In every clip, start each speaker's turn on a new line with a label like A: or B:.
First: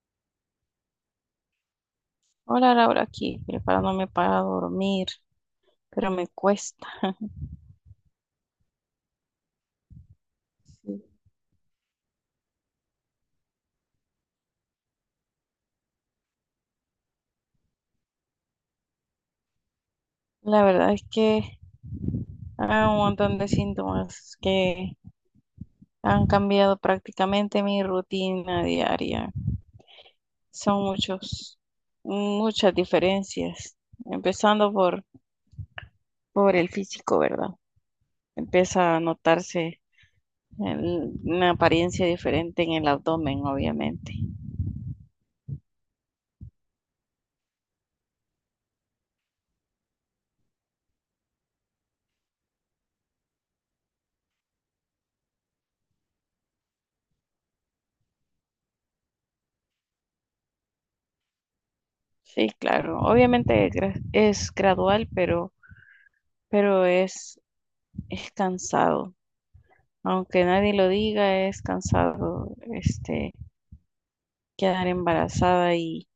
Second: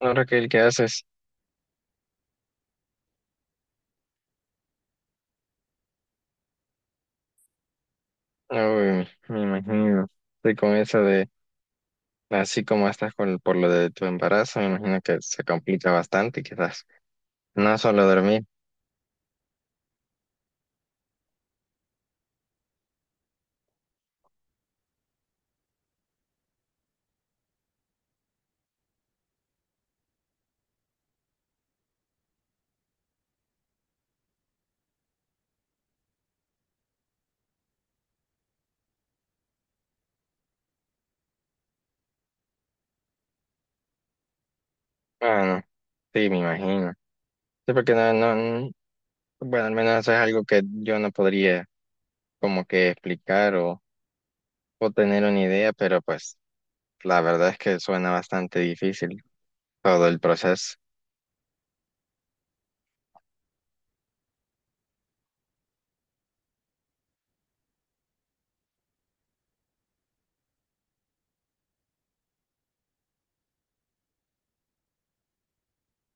A: ¿Ahora que el que haces?
B: Hola Laura, aquí preparándome para dormir, pero me cuesta.
A: Uy, me imagino. Estoy con eso
B: Sí.
A: de, así como estás con, por lo de tu embarazo, me imagino que se complica bastante, quizás. No solo dormir.
B: La verdad es que hay un montón de síntomas que han cambiado prácticamente mi rutina diaria. Son muchos, muchas diferencias, empezando por el físico, ¿verdad? Empieza a notarse una apariencia diferente en el abdomen, obviamente.
A: Bueno, sí, me imagino. Sí, porque no, no, n- bueno, al menos eso es algo que yo no podría como que explicar o tener una idea, pero pues la verdad es que suena bastante difícil todo el proceso.
B: Sí, claro. Obviamente es gradual, pero es cansado, aunque nadie lo diga, es cansado, quedar embarazada y,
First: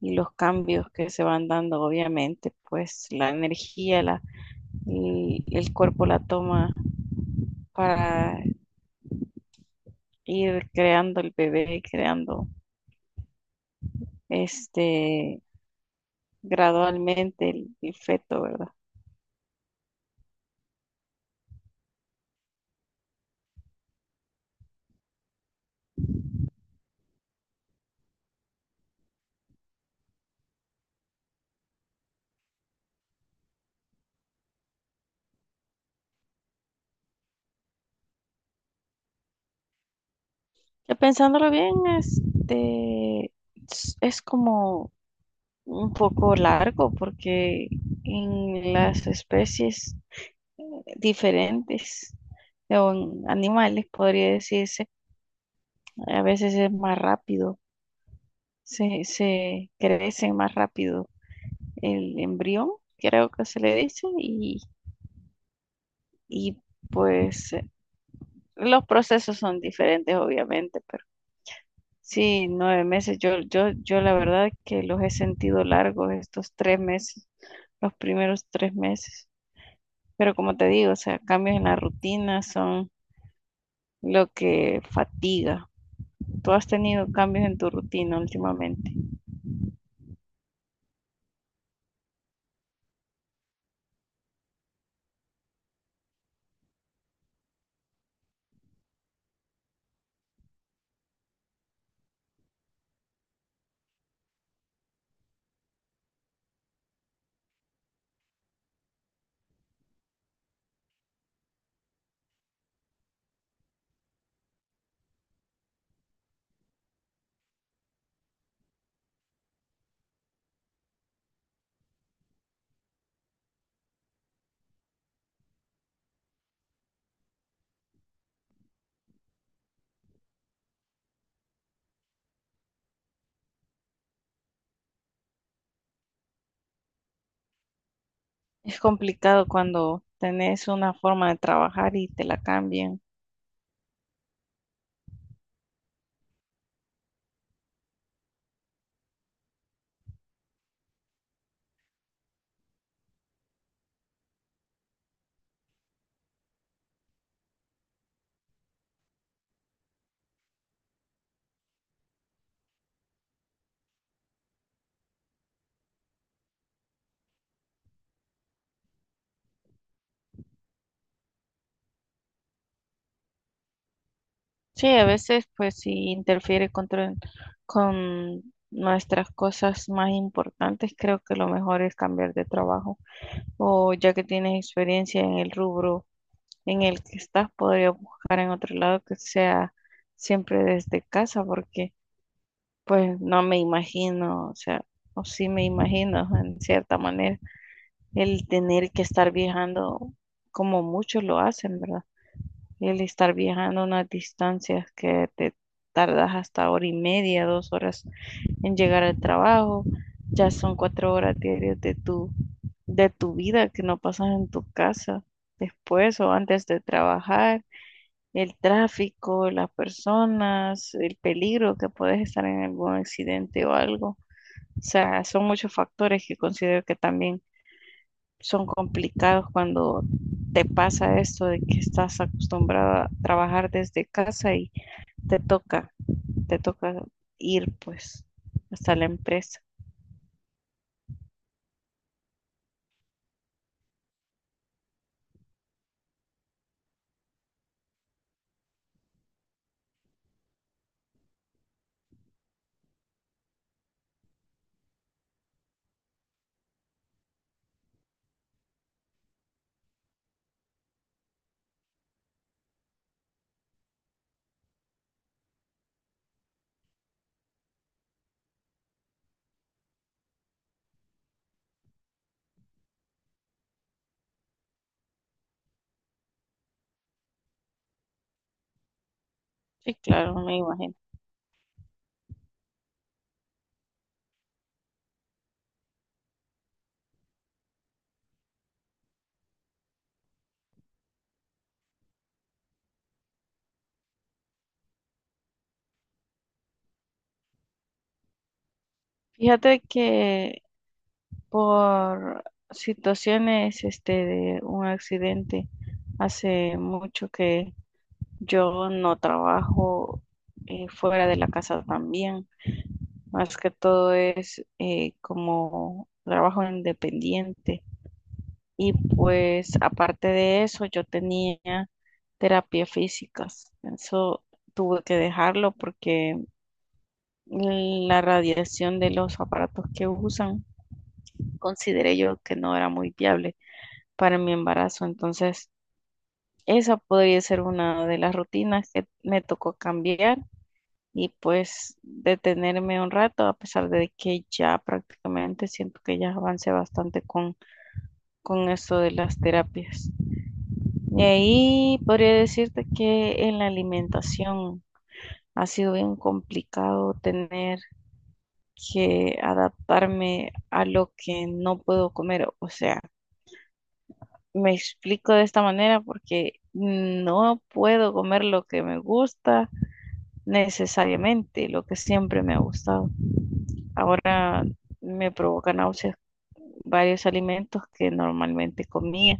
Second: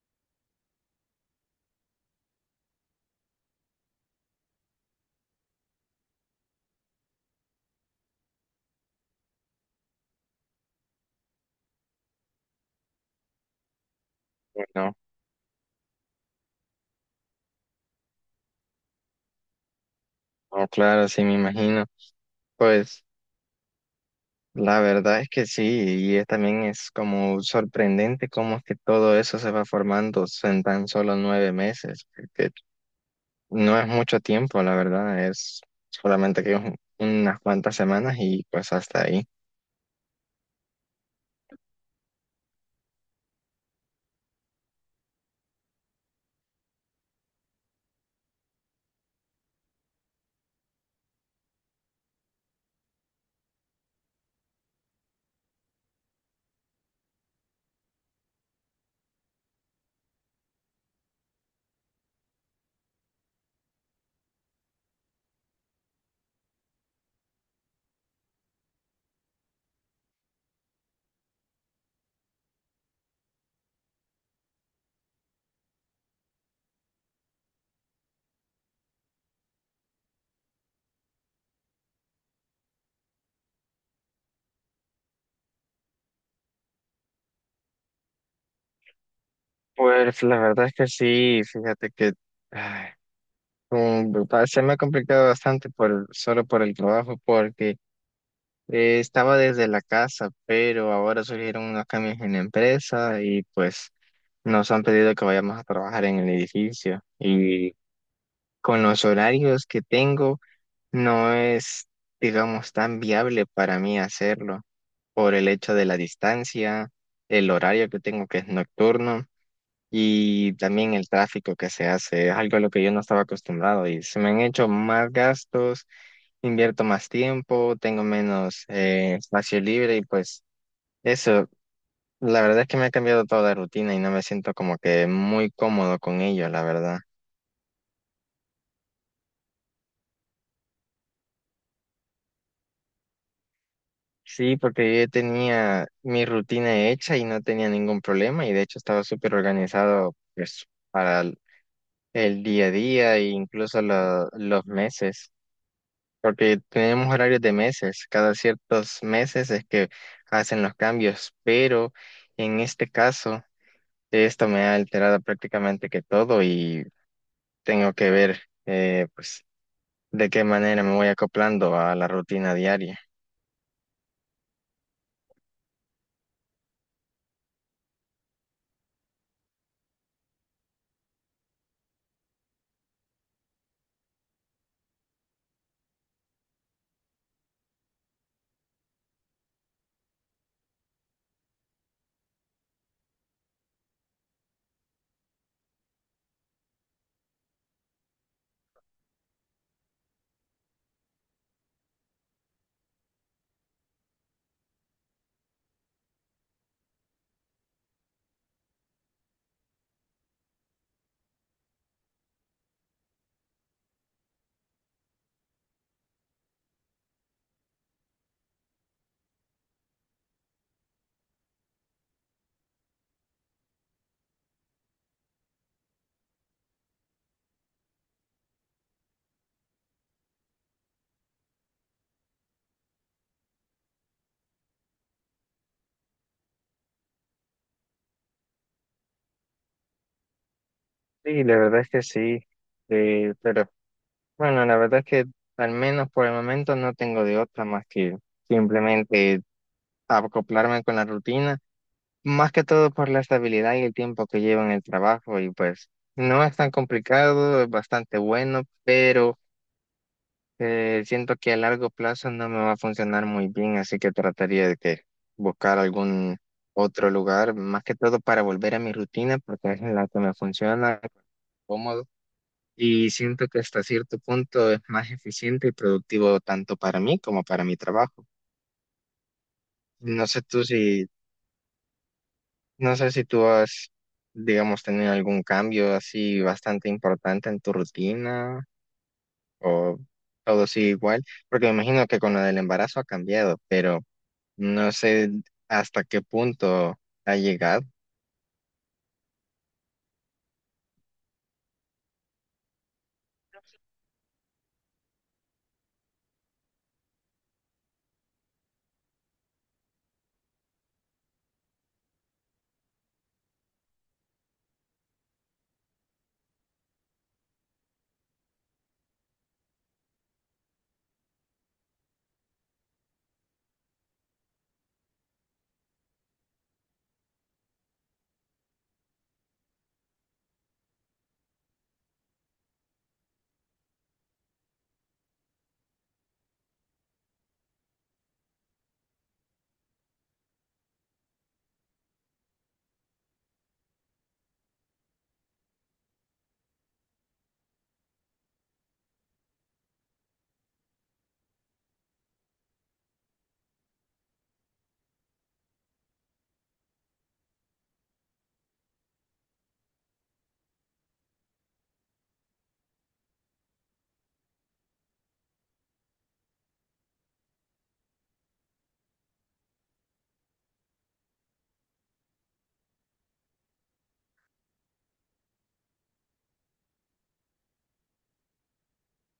B: y los cambios que se van dando, obviamente, pues la energía, y el cuerpo la toma para ir creando el bebé, creando
A: No,
B: este, gradualmente el feto, ¿verdad?
A: no, claro, sí, me imagino. Pues, la verdad es que sí, también es como sorprendente cómo es que todo eso se va formando en tan solo 9 meses, que no es mucho tiempo, la verdad, es solamente que unas cuantas semanas y pues hasta ahí.
B: Ya pensándolo bien, es como un poco largo porque en las especies diferentes o en animales, podría decirse. A veces es más rápido, se crece más rápido el embrión, creo que se le dice, y pues eh, los procesos son diferentes, obviamente, pero sí, 9 meses, yo la verdad que los he sentido largos estos 3 meses, los primeros 3 meses. Pero como te digo, o sea, cambios en la rutina son lo que fatiga. Tú has tenido cambios en tu rutina últimamente.
A: Pues la verdad es que sí, fíjate que ay, se me ha complicado bastante por, solo por el trabajo, porque estaba desde la casa, pero ahora surgieron unos cambios en la empresa y pues... Nos han pedido que vayamos a trabajar en el edificio y con los horarios que tengo no es, digamos, tan viable para mí hacerlo por el hecho de la distancia, el horario que tengo que es nocturno y también el tráfico que se hace. Es algo a lo que yo no estaba acostumbrado y se me han hecho más gastos, invierto más tiempo, tengo menos espacio libre y pues eso, la verdad es que me ha cambiado toda la rutina y no me siento como que muy cómodo con ello, la verdad.
B: Es complicado cuando tenés una forma de trabajar y te la cambian.
A: Sí, porque yo ya tenía mi rutina hecha y no tenía ningún problema y de hecho estaba súper organizado pues, para el día a día e incluso los meses, porque tenemos horarios de meses, cada ciertos meses es que hacen los cambios, pero en este caso esto me ha alterado prácticamente que todo y tengo que ver. Pues de qué manera me voy acoplando a la rutina diaria.
B: Sí, a veces pues sí interfiere con nuestras cosas más importantes. Creo que lo mejor es cambiar de trabajo o ya que tienes experiencia en el rubro en el que estás, podría buscar en otro lado que sea siempre desde casa porque pues no me imagino, o sea, o sí me imagino en cierta manera el tener que estar viajando como muchos lo hacen, ¿verdad? El estar viajando unas distancias que te tardas hasta hora y media, 2 horas en llegar al trabajo, ya son 4 horas diarias de de tu vida que no pasas en tu casa después o antes de trabajar, el tráfico, las personas, el peligro que puedes estar en algún accidente o algo. O sea, son muchos factores que considero que también son complicados cuando te pasa esto de que estás acostumbrada a trabajar desde casa y te toca, te toca ir pues hasta la empresa.
A: Sí, la verdad es que sí, pero bueno, la verdad es que al menos por el momento no tengo de otra más que simplemente acoplarme con la rutina, más que todo por la estabilidad y el tiempo que llevo en el trabajo y pues no es tan complicado, es bastante bueno, pero... siento que a largo plazo no me va a funcionar muy bien, así que trataría de que buscar algún otro lugar, más que todo para volver a mi rutina, porque es la que me funciona, cómodo, y siento que hasta cierto punto es más eficiente y productivo tanto para mí como para mi trabajo.
B: Sí,
A: No
B: claro,
A: sé
B: me
A: tú si,
B: imagino.
A: no sé si tú has, digamos, tenido algún cambio así bastante importante en tu rutina o todo sigue igual, porque me imagino que con lo del embarazo ha cambiado, pero no sé hasta qué punto ha llegado.
B: Fíjate que por situaciones de un accidente hace mucho que yo no trabajo fuera de la casa también. Más que todo es como trabajo independiente. Y pues aparte de eso, yo tenía terapia físicas. Eso tuve que dejarlo porque la radiación de los aparatos que usan consideré yo que no era muy viable para mi embarazo. Entonces, esa podría ser una de las rutinas que me tocó cambiar y pues detenerme un rato, a pesar de que ya prácticamente siento que ya avancé bastante con eso de las terapias. Y ahí podría decirte que en la alimentación ha sido bien complicado tener que adaptarme a lo que no puedo comer. O sea, me explico de esta manera porque no puedo comer lo que me gusta necesariamente, lo que siempre me ha gustado. Ahora me provoca náuseas varios alimentos que normalmente comía.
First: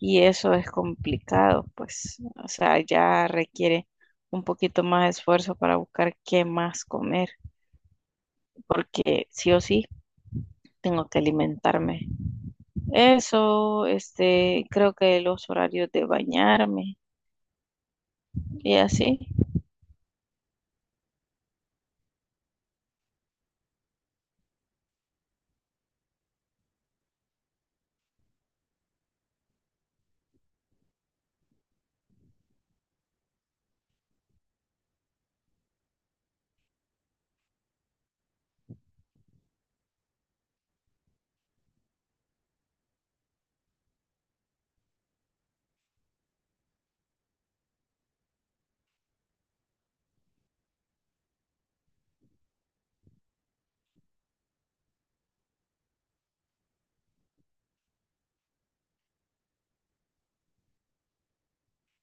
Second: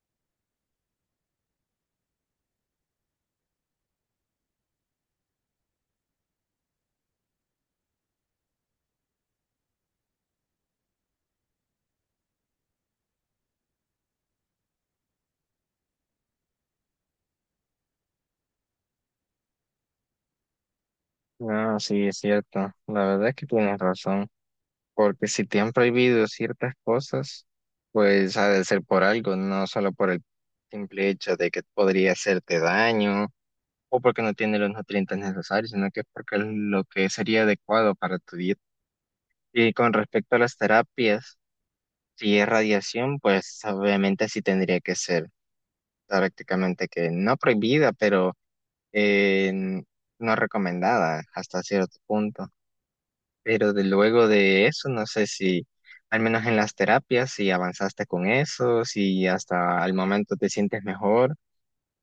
B: Y eso es complicado, pues, o sea, ya requiere un poquito más de esfuerzo para buscar qué más comer, porque sí o sí tengo que alimentarme. Eso, creo que los horarios de bañarme y así.
A: No, sí, es cierto. La verdad es que tienes razón. Porque si te han prohibido ciertas cosas, pues ha de ser por algo, no solo por el simple hecho de que podría hacerte daño o porque no tiene los nutrientes necesarios, sino que es porque es lo que sería adecuado para tu dieta. Y con respecto a las terapias, si es radiación, pues obviamente sí tendría que ser prácticamente que no prohibida, pero eh, no recomendada hasta cierto punto. Pero de luego de eso, no sé si, al menos en las terapias, si avanzaste con eso, si hasta el momento te sientes mejor,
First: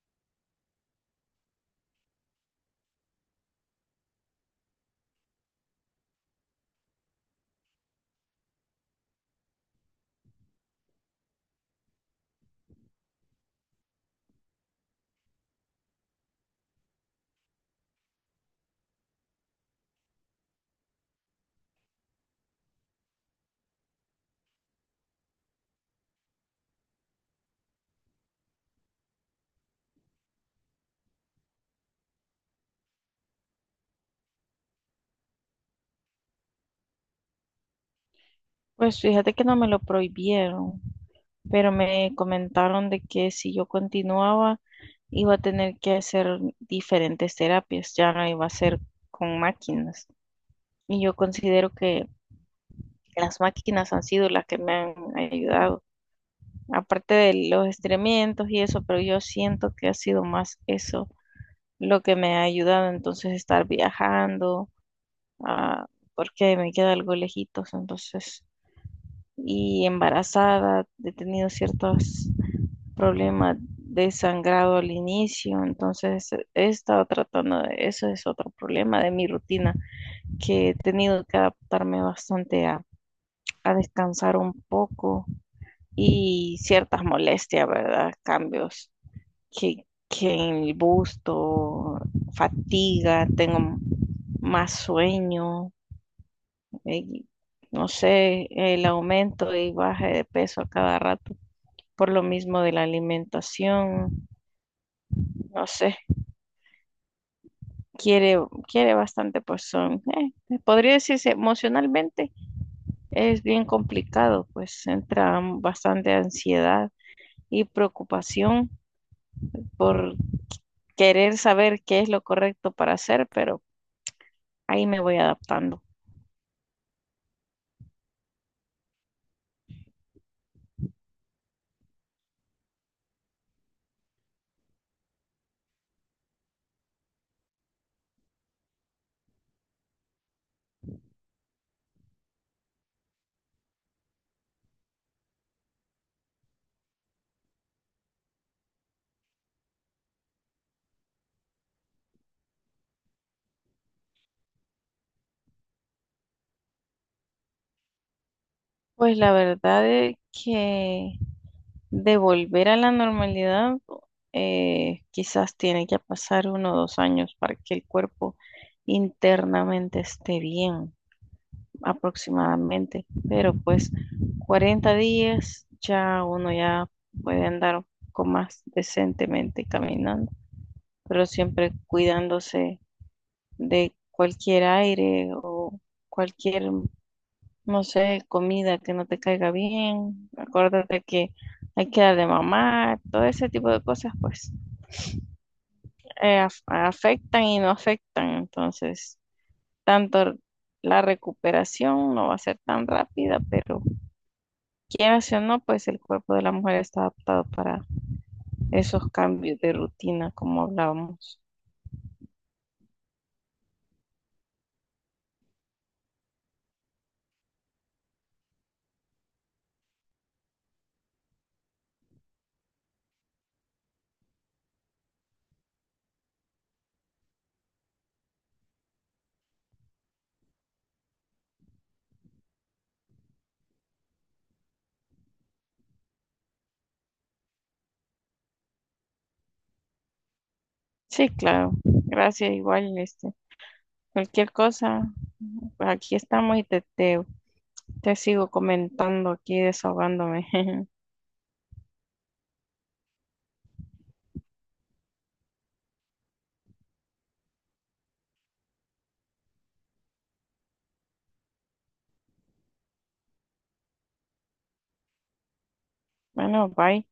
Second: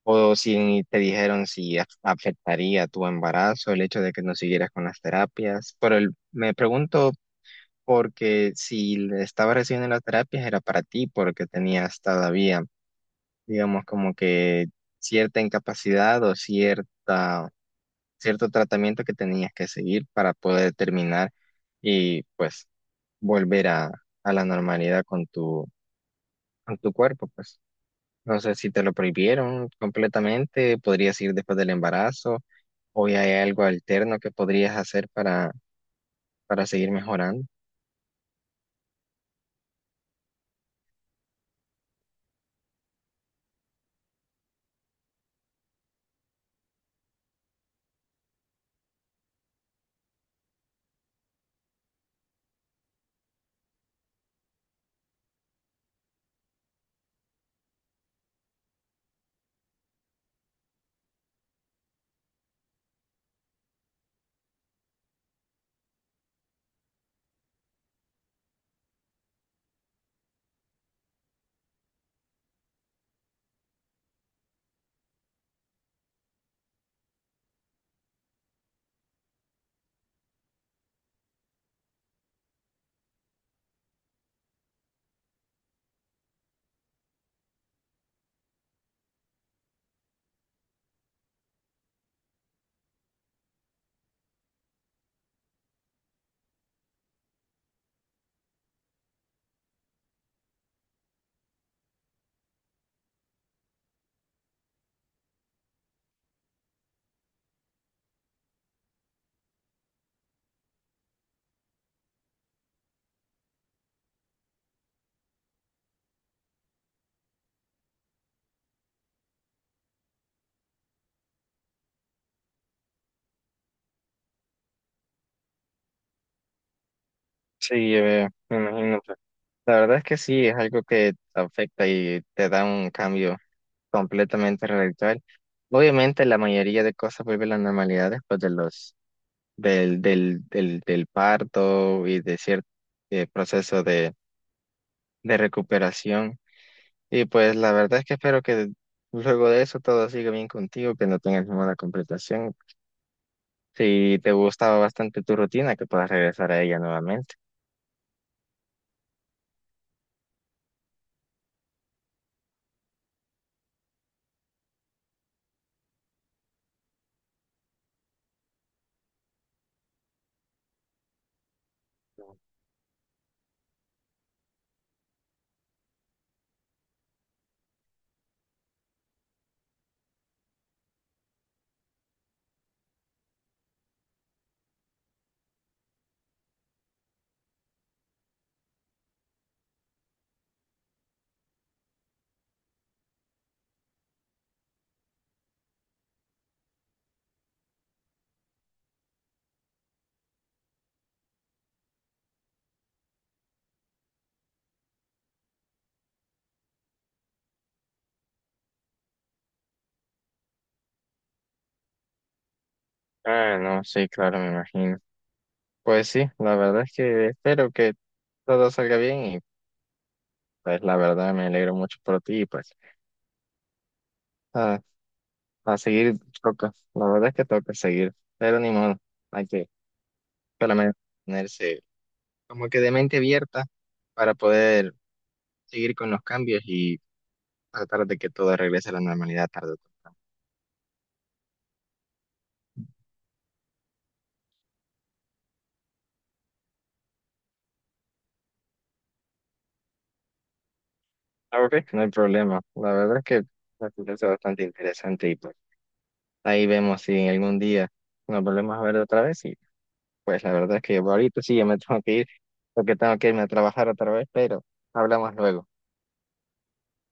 A: o si te dijeron si afectaría tu embarazo el hecho de que no siguieras con las terapias. Pero me pregunto porque si le estabas recibiendo las terapias era para ti, porque tenías todavía, digamos, como que cierta incapacidad o cierta cierto tratamiento que tenías que seguir para poder terminar y pues volver a la normalidad con tu cuerpo, pues. No sé si te lo prohibieron completamente, podrías ir después del embarazo o ya hay algo alterno que podrías hacer para seguir mejorando.
B: Pues fíjate que no me lo prohibieron, pero me comentaron de que si yo continuaba iba a tener que hacer diferentes terapias, ya no iba a ser con máquinas. Y yo considero que las máquinas han sido las que me han ayudado, aparte de los estremientos y eso, pero yo siento que ha sido más eso lo que me ha ayudado, entonces estar viajando, ah, porque me queda algo lejitos, entonces, y embarazada, he tenido ciertos problemas de sangrado al inicio, entonces he estado tratando de eso, es otro problema de mi rutina, que he tenido que adaptarme bastante a descansar un poco y ciertas molestias, ¿verdad? Cambios que en el busto, fatiga, tengo más sueño, eh, no sé, el aumento y baje de peso a cada rato por lo mismo de la alimentación, no sé, quiere, quiere bastante, pues son, podría decirse emocionalmente es bien complicado, pues entra bastante ansiedad y preocupación por querer saber qué es lo correcto para hacer, pero ahí me voy adaptando.
A: Sí, me imagino, pues. La verdad es que sí, es algo que te afecta y te da un cambio completamente radical. Obviamente la mayoría de cosas vuelve a la normalidad después de los del parto y de cierto proceso de recuperación. Y pues la verdad es que espero que luego de eso todo siga bien contigo, que no tengas ninguna complicación. Si te gustaba bastante tu rutina, que puedas regresar a ella nuevamente.
B: Pues la verdad es que de volver a la normalidad, quizás tiene que pasar uno o dos años para que el cuerpo internamente esté bien, aproximadamente. Pero pues 40 días ya uno ya puede andar con más decentemente caminando, pero siempre cuidándose de cualquier aire o cualquier, no sé, comida que no te caiga bien. Acuérdate que hay que darle mamá, todo ese tipo de cosas, pues afectan y no afectan. Entonces, tanto la recuperación no va a ser tan rápida, pero quieras o no, pues el cuerpo de la mujer está adaptado para esos cambios de rutina, como hablábamos.
A: Ah, no, sí, claro, me imagino. Pues sí, la verdad es que espero que todo salga bien y pues la verdad me alegro mucho por ti y pues ah, a seguir toca, la verdad es que toca seguir, pero ni modo, hay que solamente ponerse como que de mente abierta para poder seguir con los cambios y tratar de que todo regrese a la normalidad tarde o temprano.
B: Sí, claro. Gracias, igual, cualquier cosa, pues aquí estamos y Te sigo comentando aquí, desahogándome.
A: Ah, ok. No hay problema. La verdad es que me parece bastante interesante y pues ahí vemos si en algún día nos volvemos a ver otra vez y pues la verdad es que ahorita sí ya me tengo que ir porque tengo que irme a trabajar otra vez, pero hablamos luego.
B: Bueno, bye.